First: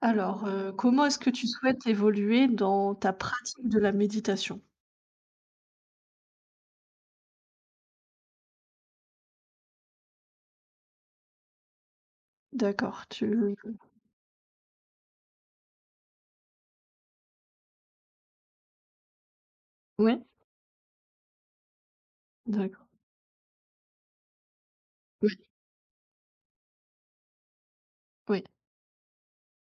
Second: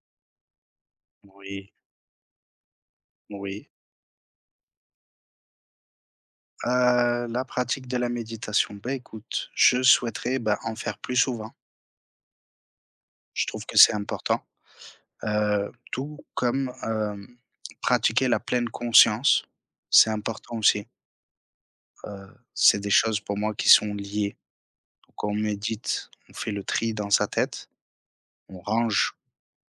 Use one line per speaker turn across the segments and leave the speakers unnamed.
Alors, comment est-ce que tu
Oui,
souhaites évoluer dans ta pratique
oui.
de la méditation?
La pratique de la méditation, bah écoute, je souhaiterais bah, en faire plus souvent.
D'accord,
Je
tu
trouve que c'est important. Tout comme pratiquer la pleine conscience, c'est
oui.
important aussi. Euh, c'est
D'accord.
des choses pour moi qui sont liées. Donc on
Oui,
médite, on fait le tri dans sa tête,
oui,
on range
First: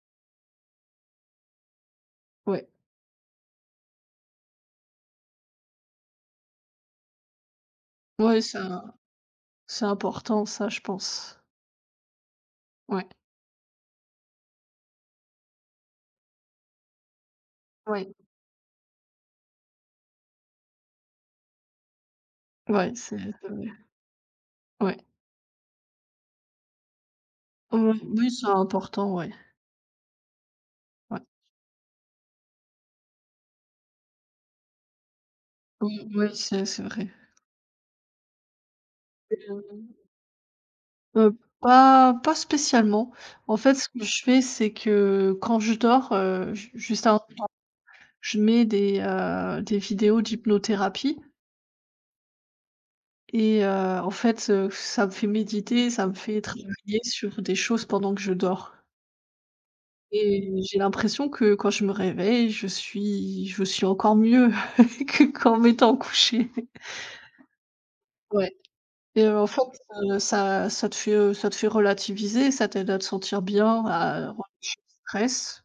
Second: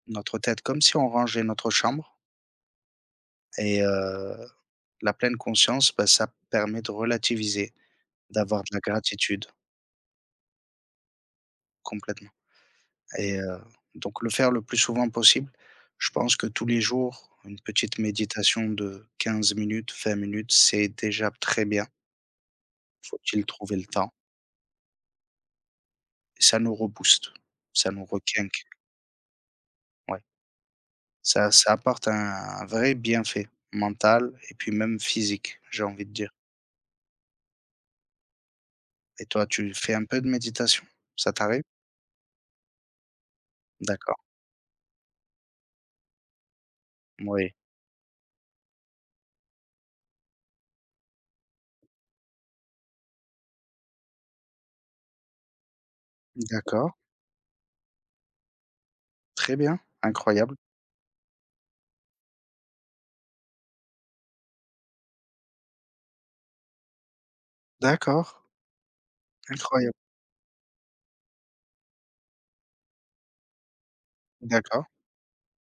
notre tête comme si on rangeait notre chambre.
oui.
Et la pleine conscience, bah, ça permet de relativiser,
Ouais,
d'avoir de la gratitude
c'est important ça, je pense.
complètement.
Ouais,
Et donc le faire le plus souvent possible. Je pense que tous les jours, une petite
ouais,
méditation de 15 minutes, 20 minutes, c'est déjà très bien.
ouais, c'est
Faut-il
c'est vrai.
trouver le temps
Ouais.
et ça nous rebooste, ça
Oui,
nous
oui, c'est
requinque,
important, ouais,
ouais.
ouais.
Ça apporte un vrai bienfait mental et puis même physique, j'ai
Oui,
envie de
oui,
dire.
c'est vrai.
Et toi,
Heu,
tu fais un peu de méditation? Ça t'arrive?
pas spécialement. En fait, ce que
D'accord,
je fais, c'est que quand je dors, ju juste avant,
oui.
je mets des vidéos d'hypnothérapie. Et heu, En fait, ça me fait méditer, ça me fait
D'accord,
travailler sur des choses pendant que je dors,
très bien,
et
incroyable.
j'ai l'impression que quand je me réveille, je suis encore mieux que qu'en m'étant couchée.
D'accord,
Ouais. En fait,
incroyable.
ça te fait relativiser, ça t'aide à te sentir bien, à relâcher
D'accord,
le stress.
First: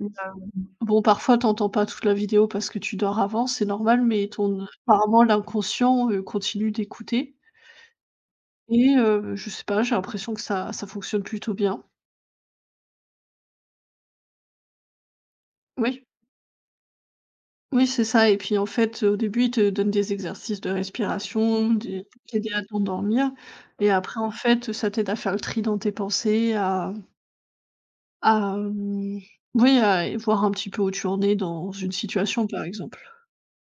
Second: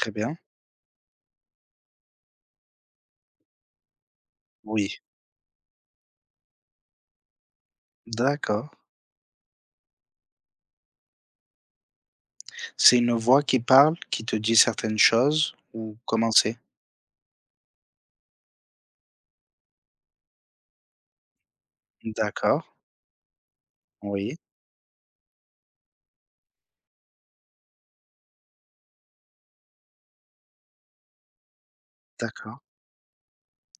Heu,
bien.
bon, parfois, t'entends pas toute la vidéo parce que tu dors avant, c'est normal, mais ton
Oui,
apparemment, l'inconscient, continue d'écouter.
d'accord.
Je sais pas, j'ai l'impression que ça fonctionne plutôt bien.
C'est une voix qui parle, qui te dit certaines choses ou
Oui,
comment c'est?
oui, c'est ça, et puis, en fait, au début, ils te donnent des exercices de respiration, des pour t'aider à
D'accord,
t'endormir, et après, en
oui,
fait, ça t'aide à faire le tri dans tes pensées, à, mmh, oui, à voir un petit peu où tu en es dans une situation,
d'accord,
par exemple.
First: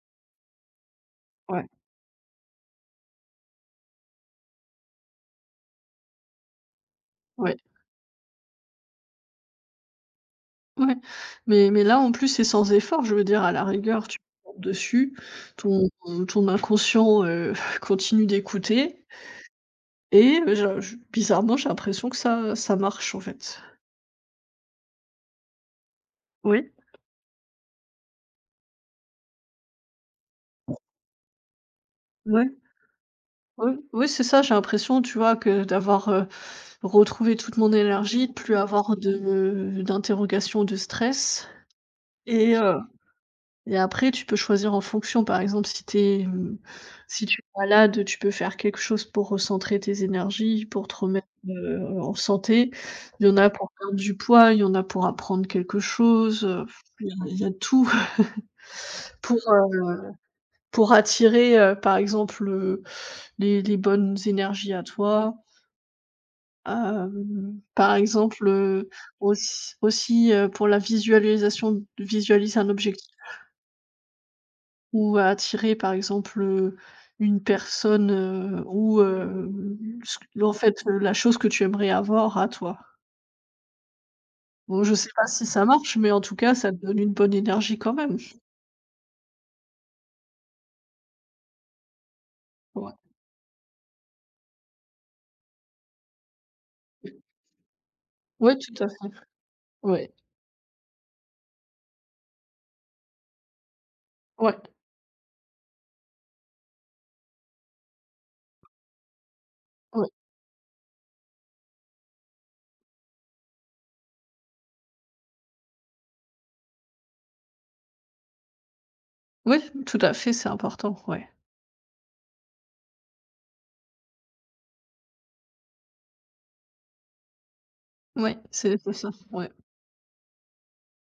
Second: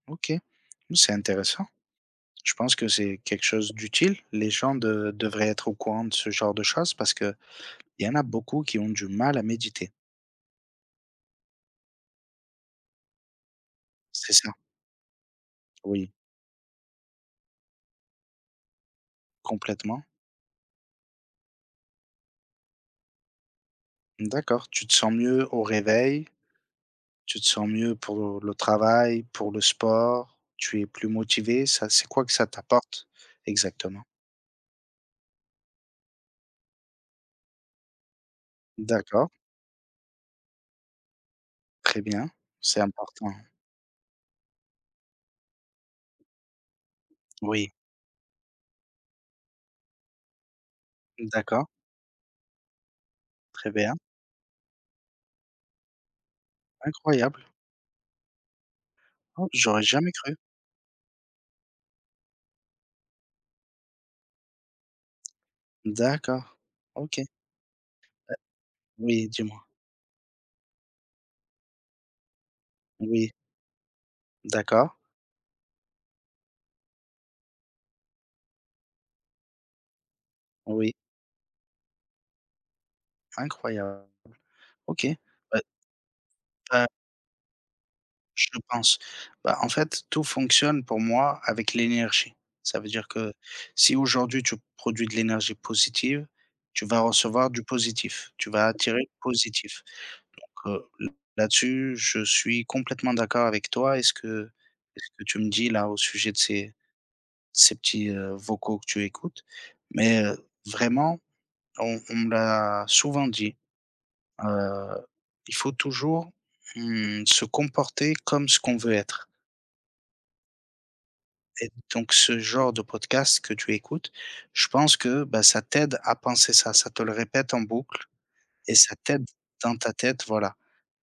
OK. Mmh, c'est
Ouais,
intéressant. Je pense que c'est quelque chose d'utile. Les gens de devraient être au courant de ce genre de choses parce qu'il
ouais,
y en a beaucoup qui ont du mal à méditer.
ouais, mais là, en plus, c'est sans effort. Je veux dire, à la rigueur, tu
C'est ça?
portes dessus, ton
Oui,
ton inconscient, continue d'écouter.
complètement.
Je Bizarrement, j'ai l'impression que ça marche, en fait.
D'accord. Tu te sens mieux au réveil,
Oui,
tu te sens mieux pour le travail, pour le sport, tu es plus motivé, ça c'est quoi que ça
ouais.
t'apporte
Oui,
exactement?
oui, c'est ça, j'ai l'impression, tu vois, que d'avoir, retrouvé toute mon énergie, de plus avoir
D'accord,
de d'interrogation, de stress.
très bien,
et heu
c'est important.
Après tu peux choisir en fonction. Par exemple, si tu es
Oui.
malade, tu peux faire quelque chose pour recentrer tes énergies, pour te remettre,
D'accord,
en santé. Il y en a pour
très bien,
perdre du poids, il y en a pour apprendre quelque chose, il y a il
incroyable.
y a tout pour,
Oh, j'aurais jamais
heu
cru.
Pour attirer, par exemple, les bonnes énergies à toi,
D'accord, OK.
par exemple,
Oui, dis-moi.
pour la visualisation, visualiser un objectif,
Oui, d'accord,
ou attirer par exemple, une personne, ou ce en fait,
oui,
la chose que tu aimerais avoir à toi.
incroyable.
Bon, je sais
OK,
pas si
bah,
ça marche, mais en tout cas, ça te
bah,
donne une bonne énergie quand même.
je pense. Bah, en fait, tout fonctionne pour moi avec l'énergie. Ça veut
Ouais.
dire que si aujourd'hui tu produis de l'énergie positive, tu vas recevoir du positif, tu
Ouais,
vas
tout à fait.
attirer le positif.
Ouais,
Donc, l Là-dessus, je suis complètement d'accord avec toi
ouais,
est ce que tu me dis là au sujet de ces ces petits, vocaux que tu écoutes.
ouais.
Mais, vraiment, on me l'a souvent dit, heu, il faut toujours, mmh, se comporter comme ce qu'on veut être.
Oui, tout à fait, c'est important, ouais.
Et donc ce genre de podcast que tu écoutes, je pense que, bah, ça t'aide à penser ça. Ça te le répète en boucle
Ouais,
et
c'est
ça
ça.
t'aide
Ouais,
dans ta tête, voilà.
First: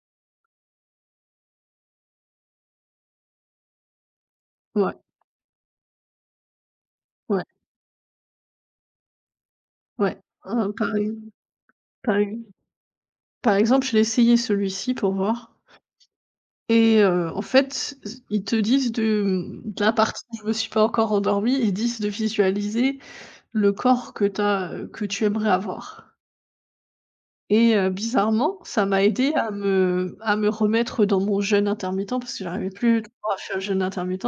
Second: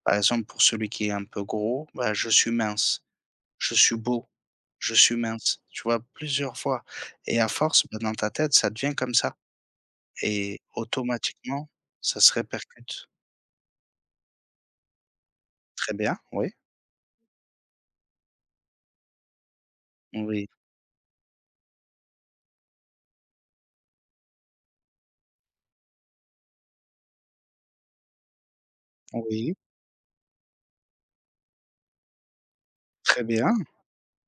Par exemple, pour celui qui est un peu gros, bah, je suis mince, je suis beau, je
ouais,
suis mince, tu vois? Plusieurs fois et
ouais,
à force, bah, dans ta tête, ça devient comme ça.
ouais.
Et
Heu, par ex
automatiquement,
par
ça se
ex
répercute.
Par exemple, je l'ai essayé celui-ci pour voir,
Très bien, oui,
et en fait, ils te disent de la partie où je
oui,
me suis pas encore endormie, ils disent de visualiser le corps que t'as, que tu aimerais avoir. Bizarrement, ça m'a aidé à
oui,
me à me remettre dans mon jeûne intermittent parce que j'arrivais plus
très
trop à faire
bien,
le jeûne intermittent,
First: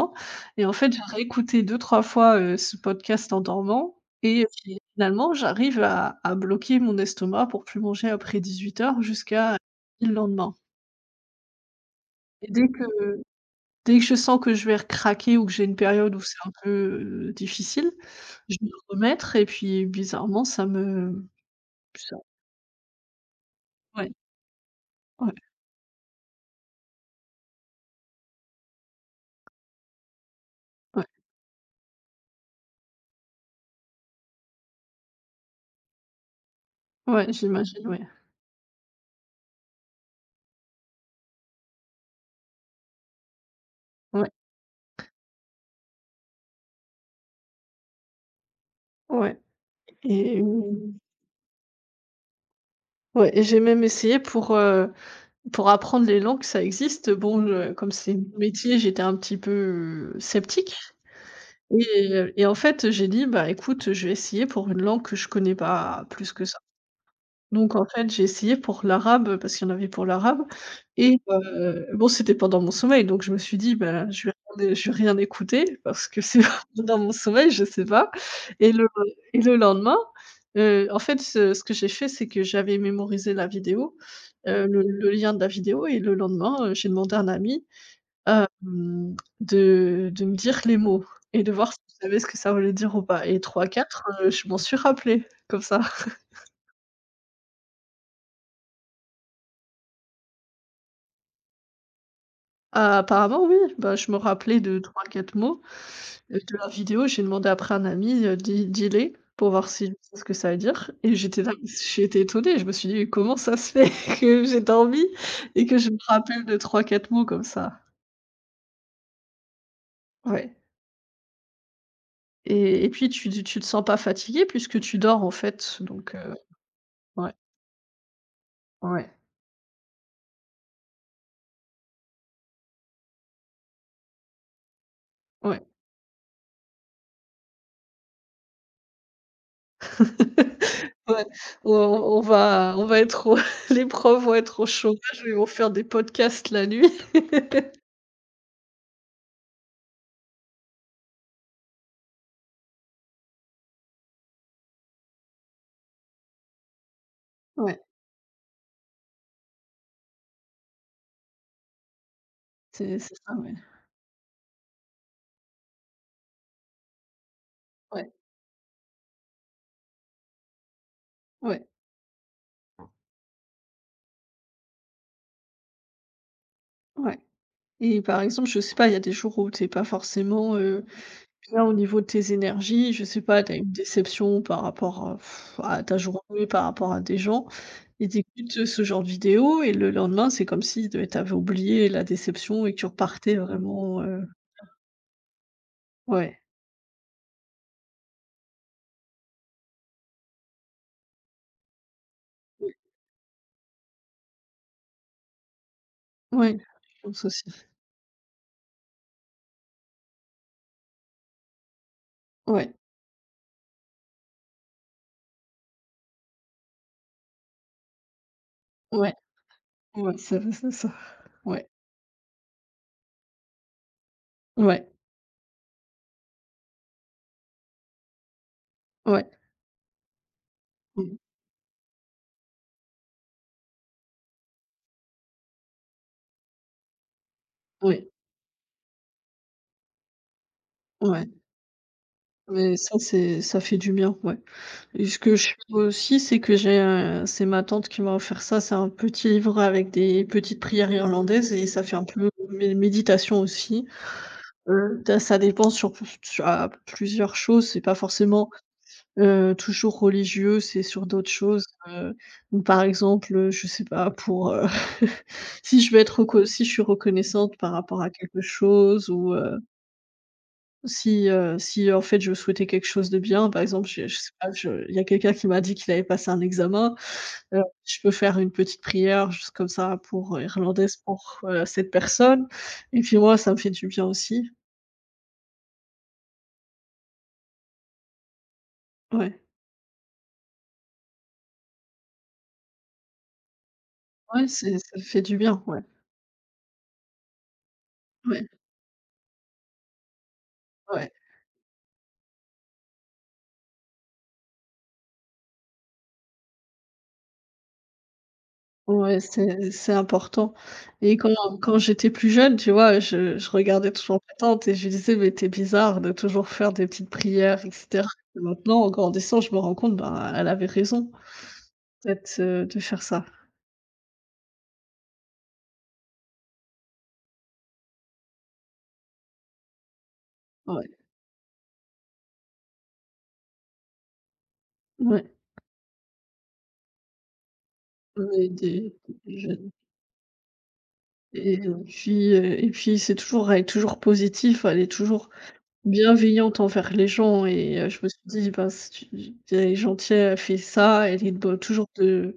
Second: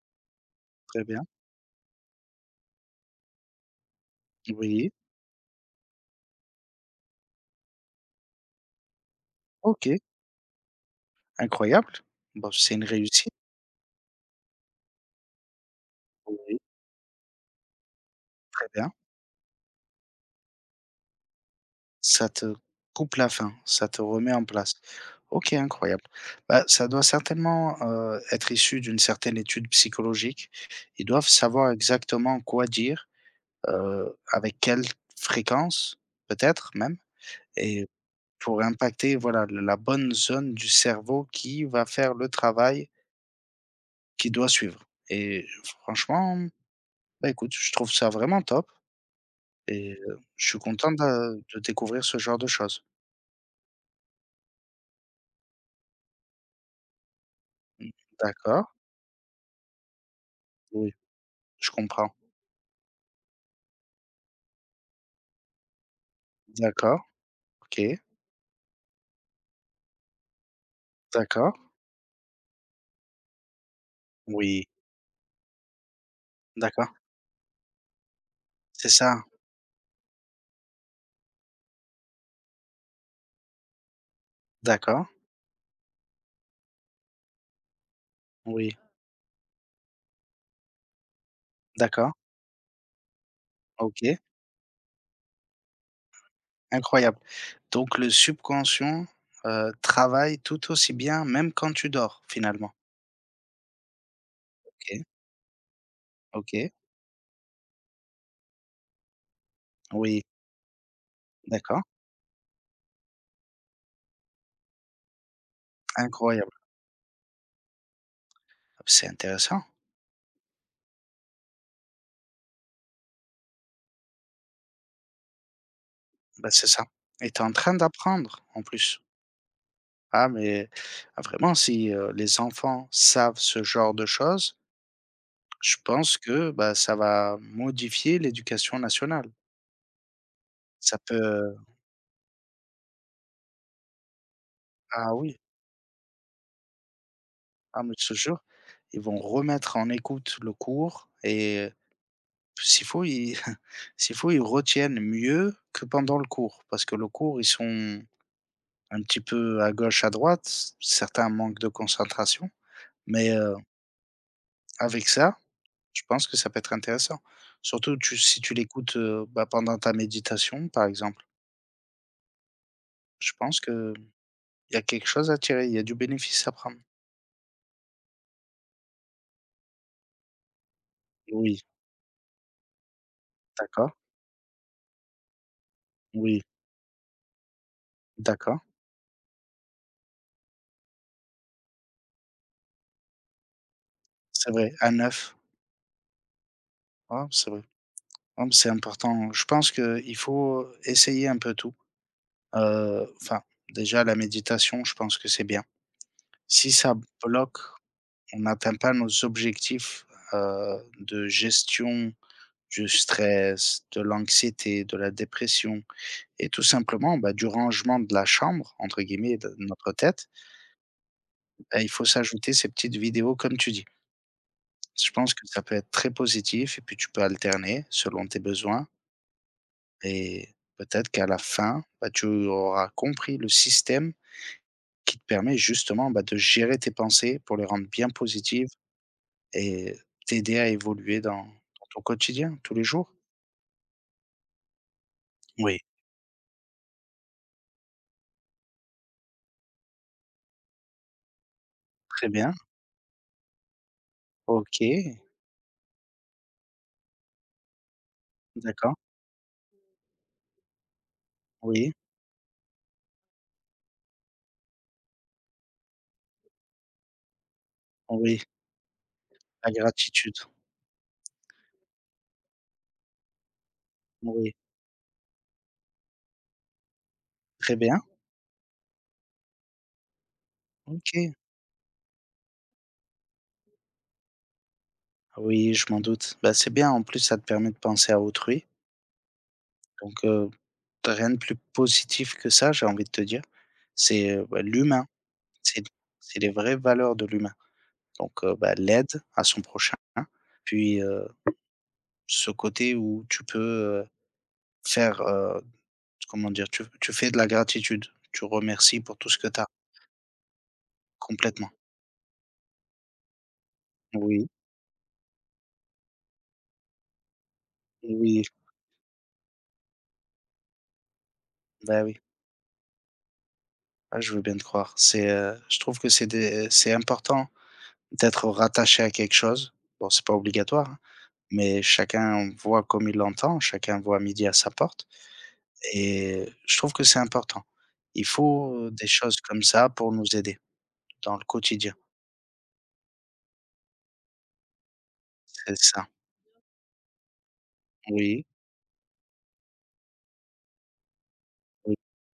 et en fait, j'ai
très bien,
réécouté deux trois fois, ce podcast en dormant, et
oui,
finalement, j'arrive à bloquer mon estomac pour plus manger après 18 h jusqu'à
OK,
le lendemain,
incroyable.
et
Bon,
dès
c'est une
que
réussite,
dès que je sens que je vais craquer, ou que j'ai une période où c'est un
oui,
peu, difficile, je vais
très
me
bien.
remettre et puis bizarrement ça me ça
Ça te coupe la faim, ça te
ouais,
remet en place.
ouais,
OK, incroyable. Bah, ça doit certainement, être issu d'une certaine étude psychologique.
ouais,
Ils doivent savoir exactement quoi dire, avec quelle fréquence, peut-être même
ouais, j'imagine,
et
ouais,
pour impacter, voilà, le la bonne zone du cerveau qui va faire le travail
ouais,
qui doit suivre et franchement, bah, écoute, je trouve ça vraiment top
ouais.
et
Et
je suis content
mmh,
de découvrir ce genre de choses.
ouais, et j'ai même essayé pour, pour apprendre les langues, ça existe. Bon, comme
Mmh,
c'est mon
d'accord,
métier, j'étais un petit peu, sceptique.
oui, je comprends.
En fait, j'ai dit: «Bah, écoute, je vais essayer pour une langue que je connais pas plus que ça».
D'accord,
Donc en
OK,
fait, j'ai essayé pour l'arabe, parce qu'il y en avait pour l'arabe, et
d'accord,
bon, c'était pendant mon sommeil, donc je me suis dit: «Ben je vais
oui,
rien écouter parce que c'est
d'accord,
pendant mon sommeil, je sais pas». Et le
c'est ça,
lendemain, en fait, ce que j'ai fait, c'est que j'avais mémorisé la vidéo, le
d'accord,
le lien de la vidéo, et le lendemain, j'ai demandé à un ami, hem,
oui,
de me dire les mots et de voir si je
d'accord,
savais ce que ça voulait dire ou pas, et trois quatre,
OK,
je m'en suis rappelé comme ça.
incroyable. Donc le subconscient, travaille tout aussi bien même quand tu dors finalement?
Ah, apparemment oui, bah, je me rappelais de trois
OK,
quatre mots, de la
OK,
vidéo. J'ai demandé après à un ami, «Dis-les» pour voir si je sais
oui,
ce que ça veut dire, et j'étais là,
d'accord.
j'ai été étonnée. Je me suis dit: «Comment ça se fait que j'ai dormi et que je me rappelle
Incroyable,
de trois quatre mots comme ça?»
c'est intéressant.
Ouais, et puis tu te sens pas fatigué puisque tu dors, en fait, donc
Bah, c'est ça et
ouais,
tu es en train d'apprendre en plus.
ouais,
Ah mais ah vraiment si, les enfants savent ce genre de choses,
ouais.
je pense que, bah, ça va modifier l'éducation nationale. Ça
Ouais,
peut,
on va être au les profs vont être au
ah
chômage et
oui,
vont faire des podcasts la nuit.
ah mais je te jure, ils vont remettre en écoute le cours et s'il faut ils s'il faut ils retiennent mieux que pendant le cours. Parce que le cours, ils
Ouais.
sont un petit peu à gauche, à droite, certains manquent de concentration
C'est
mais
ça, ouais.
avec ça, je pense que ça peut être intéressant. Surtout
Ouais,
tu si tu l'écoutes, bah, pendant ta méditation, par exemple,
ouais,
je pense qu'il y a quelque chose à tirer, il y a du bénéfice à prendre.
ouais, et par exemple, je sais pas, il y a des jours où t'es pas forcément,
Oui,
bien au niveau de tes énergies, je sais pas, t'as une
d'accord,
déception par rapport à ta
oui,
journée, par rapport à des gens, et
d'accord,
t'écoutes ce genre de vidéo et le lendemain, c'est comme si de tu oublié la déception et que tu repartais vraiment.
c'est vrai, à 9,
Ouais,
oh, c'est vrai. Oh, mais c'est important. Je pense qu'il faut essayer un peu tout.
oui,
Enfin, déjà la méditation, je pense que c'est bien.
ouais,
Si ça
je pense aussi.
bloque, on n'atteint pas nos objectifs, de gestion
Ouais,
du stress, de l'anxiété, de la dépression et tout simplement, bah, du rangement de la chambre, entre
ouais,
guillemets, de notre
ouais,
tête,
ça ça ça. Ouais,
bah, il faut s'ajouter ces petites vidéos comme tu dis.
ouais,
Je pense que ça peut être très positif et puis tu peux alterner selon tes besoins
ouais,
et peut-être
mmh,
qu'à la fin, bah, tu auras compris le système qui te permet justement, bah, de gérer tes pensées pour les rendre
ouais,
bien positives et t'aider à évoluer
ouais,
dans ton quotidien, tous
mais
les
ça,
jours.
c'est ça fait du bien, ouais. Et ce que je fais
Oui,
aussi, c'est que c'est ma tante qui m'a offert ça, c'est un petit livre avec des petites prières irlandaises, et ça fait un peu
très bien.
mé méditation aussi.
OK,
Ça dépend sur p tu plusieurs choses, c'est pas forcément,
d'accord.
toujours religieux, c'est sur d'autres choses,
Oui,
heu, ou par exemple, je sais pas pour, si je veux être reco si je suis reconnaissante par rapport à quelque
oui.
chose, ou
La gratitude,
si en fait je souhaitais quelque chose de bien, par exemple, je sais pas,
oui,
je il y a quelqu'un qui m'a dit qu'il avait passé un examen,
très
je
bien,
peux faire une petite prière juste comme ça pour, irlandaise
OK.
pour, cette personne, et puis moi ça me fait du bien aussi.
Ah oui, je m'en doute. Bah, c'est bien, en plus, ça te permet de penser à autrui,
Ouais,
donc tu rien de plus positif que ça, j'ai envie de te dire. C'est,
ouais,
bah,
c'est ça me
l'humain,
fait du bien, ouais,
c'est c'est les vraies valeurs de l'humain, donc
ouais,
bah, l'aide à son prochain, puis,
ouais,
ce côté où tu peux, faire, comment dire? Tu fais de la gratitude, tu remercies pour
ouais,
tout ce que tu as,
c'est important. Et quand
complètement.
quand j'étais plus jeune, tu vois, je regardais toujours ma
Oui,
tante et je lui disais: «Mais tu bizarre de toujours faire des petites prières et cetera», et
oui,
maintenant en grandissant, je me rends compte, ben, elle avait raison.
bah, oui,
Peut-être, de faire ça.
ah, je veux bien te croire. C'est, je trouve que c'est des c'est important d'être rattaché à quelque chose. Bon, c'est pas
Ouais,
obligatoire, hein, mais chacun voit comme il l'entend, chacun voit midi à sa porte
ouais,
et je trouve que c'est important. Il
ouais,
faut,
des
des choses
des
comme
jeunes,
ça pour nous aider dans le quotidien.
et puis c'est toujours elle est toujours positive, elle est toujours
C'est ça.
bienveillante envers les gens, et je me suis
Oui,
dit: «Bah si tu- elle est gentille, elle fait ça, elle est
oui,
de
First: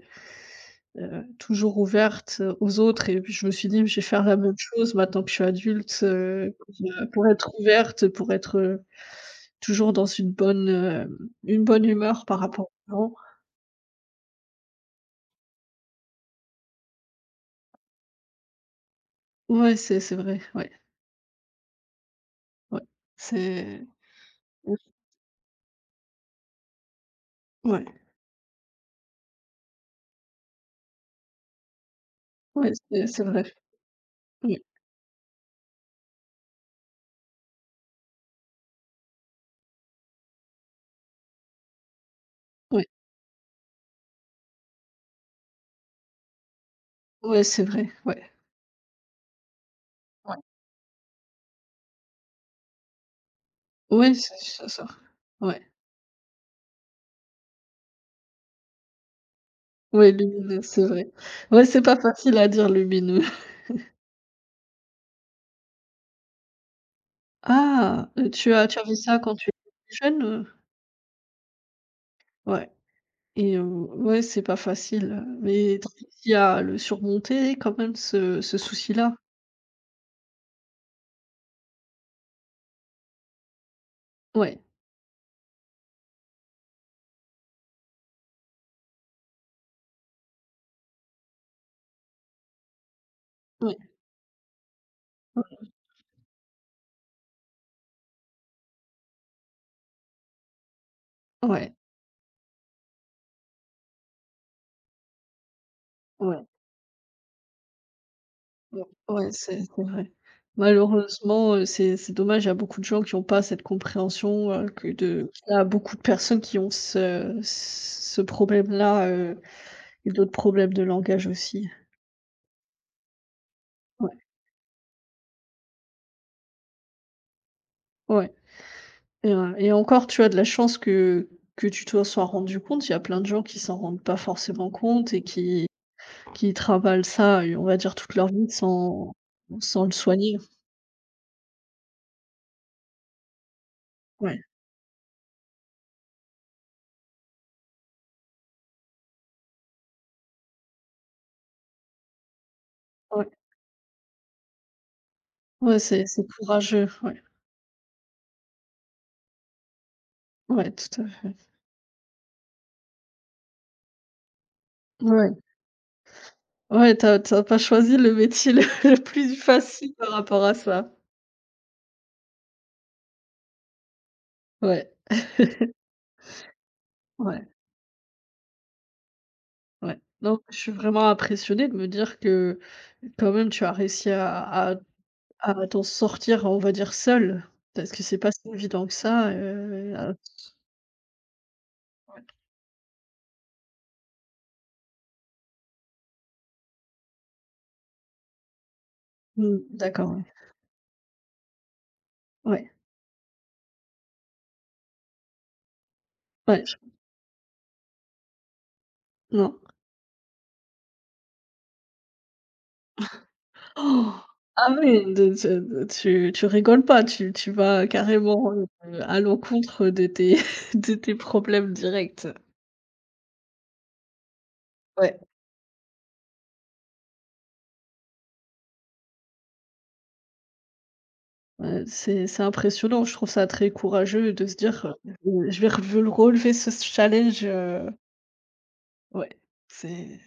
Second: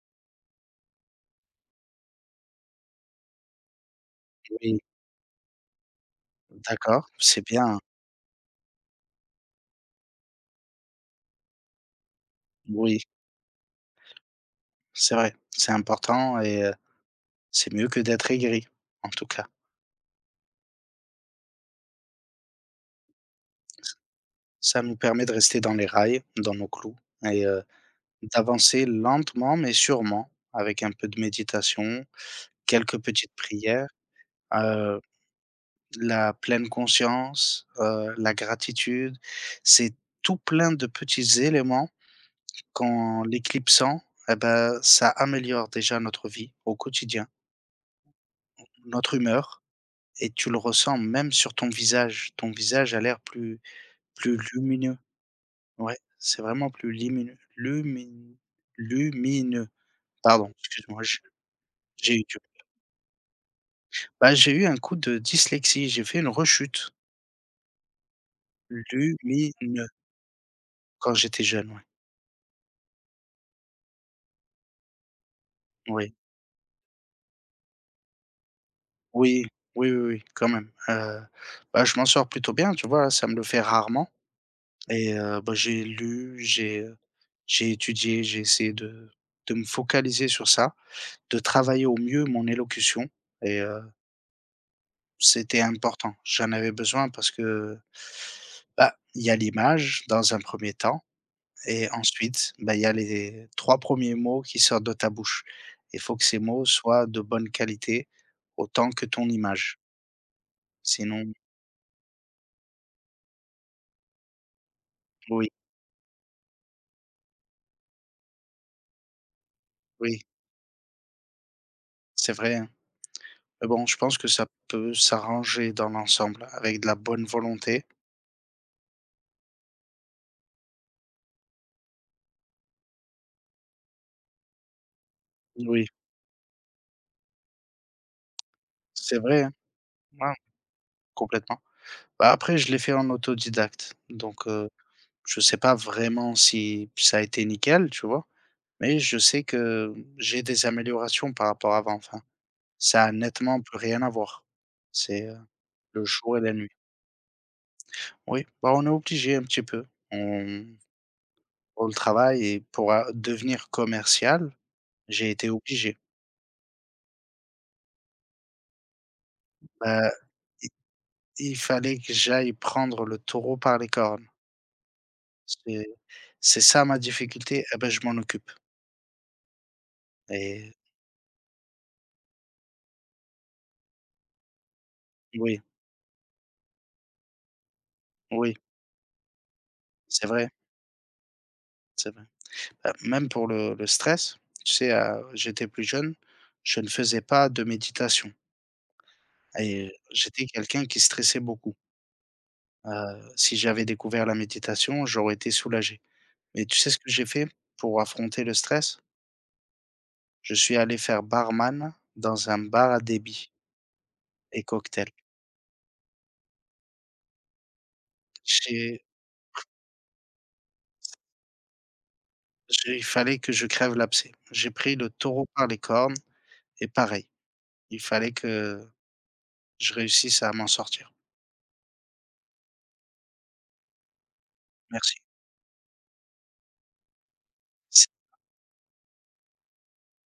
toujours ouverte aux autres», et puis je me suis dit: «Je vais faire la même
oui,
chose maintenant que je suis adulte, pour,
d'accord,
heu, pour
c'est
être
bien.
ouverte, pour être, toujours dans une bonne humeur par rapport aux
Oui,
gens».
c'est vrai, c'est important et c'est mieux que d'être aigri, en tout cas.
Ouais, c'est vrai, ouais, ouais. C'est Mmh.
Ça nous permet de rester dans les rails, dans nos clous et
Ouais,
d'avancer lentement mais sûrement avec un peu de méditation.
ouais,
Quelques
c'est
petites
vrai.
prières,
Ouais,
heu, la pleine conscience, la gratitude. C'est tout plein de petits éléments
ouais,
qu'en l'éclipsant eh ben, ça améliore déjà notre vie au quotidien,
ouais, c'est vrai, ouais.
notre humeur et
Ouais,
tu le ressens même sur ton visage. Ton visage a l'air plus
ouais, c'est
plus
c'est ça.
lumineux.
Ouais,
Ouais, c'est vraiment plus lumineux. Lumineux.
ouais,
Pardon,
lumineux, c'est
excuse-moi,
vrai.
je
Ouais, c'est pas
j'ai eu
facile
du
à dire lumineux.
bah, j'ai eu un coup de dyslexie, j'ai fait une rechute.
Ah, tu as vu ça quand tu
Lumineux.
étais jeune,
Quand j'étais jeune, ouais.
Ouais. Ouais, c'est pas facile, mais
Oui.
tu as réussi à le surmonter quand même, ce souci-là?
Oui, oui, oui, oui, quand même. Bah, je m'en sors plutôt bien, tu vois? Ça me le fait rarement
Ouais,
et bah, j'ai lu, j'ai étudié, j'ai essayé de me focaliser sur ça, de travailler au mieux mon élocution et
ouais, ouais,
c'était important. J'en avais besoin parce que, bah, il y a l'image dans un premier temps
ouais,
et ensuite, bah, il y a les 3 premiers mots qui sortent de ta bouche. Il faut que ces
ouais.
mots soient de bonne qualité
Non,
autant que ton
ouais, c'est
image.
c'est vrai.
Sinon
Malheureusement, c'est dommage, il y a beaucoup de gens qui ont pas cette compréhension, que de
oui,
qu'il y a beaucoup de personnes qui ont ce problème-là, et
oui,
d'autres problèmes de langage aussi.
c'est vrai, hein. Mais bon, je pense
Ouais,
que ça peut s'arranger dans l'ensemble avec de la bonne volonté.
ouais. Encore, tu as de la chance que tu t'en sois rendu compte. Il y a plein de gens qui s'en rendent pas forcément compte et qui
Oui,
qui travaillent ça, on va dire toute leur vie, sans
c'est vrai, hein.
sans le
Ouais,
soigner.
complètement. Bah, après, je l'ai fait en autodidacte,
Ouais,
donc je sais pas vraiment si ça a été nickel, tu vois? Mais je sais que j'ai des améliorations par rapport à avant, enfin, ça a
ouais.
nettement plus rien à voir. C'est,
Ouais,
le
c'est
jour et la nuit.
courageux, ouais.
Oui, bah, on est obligé un petit peu. On
Ouais, tout à fait.
pour le travail et pour, devenir commercial, j'ai
Ouais.
été obligé.
Ouais, tu as pas choisi le métier le le plus facile par
Bah
rapport à
I
ça.
il fallait que j'aille prendre le taureau par les cornes.
Ouais,
C'est c'est ça ma
ouais,
difficulté, et ben je m'en occupe
ouais. Donc je suis
et
vraiment impressionnée de me dire que, quand même, tu as réussi à à
oui,
à t'en sortir, on va dire, seule, parce que c'est pas si
oui,
évident que ça, à
c'est vrai, c'est vrai. Même pour le stress, tu sais, j'étais plus jeune, je ne faisais pas de méditation
mmh,
et
d'accord, ouais.
j'étais quelqu'un qui stressait beaucoup.
Ouais,
Si j'avais découvert la méditation, j'aurais été soulagé.
ouais,
Mais
je
tu sais ce que j'ai fait pour affronter le stress?
non.
Je suis allé faire barman dans un bar à débit
Oh.
et
Ah oui,
cocktail.
tu rigoles pas, tu vas carrément,
J'ai
à l'encontre de tes de tes problèmes directs.
J'ai il fallait que je crève l'abcès. J'ai pris le
Ouais.
taureau par les cornes et pareil, il fallait que je réussisse à m'en sortir.
Ouais, c'est impressionnant, je trouve ça très courageux de se dire, mmh,
Merci.
Je vais re relever ce challenge», ouais, c'est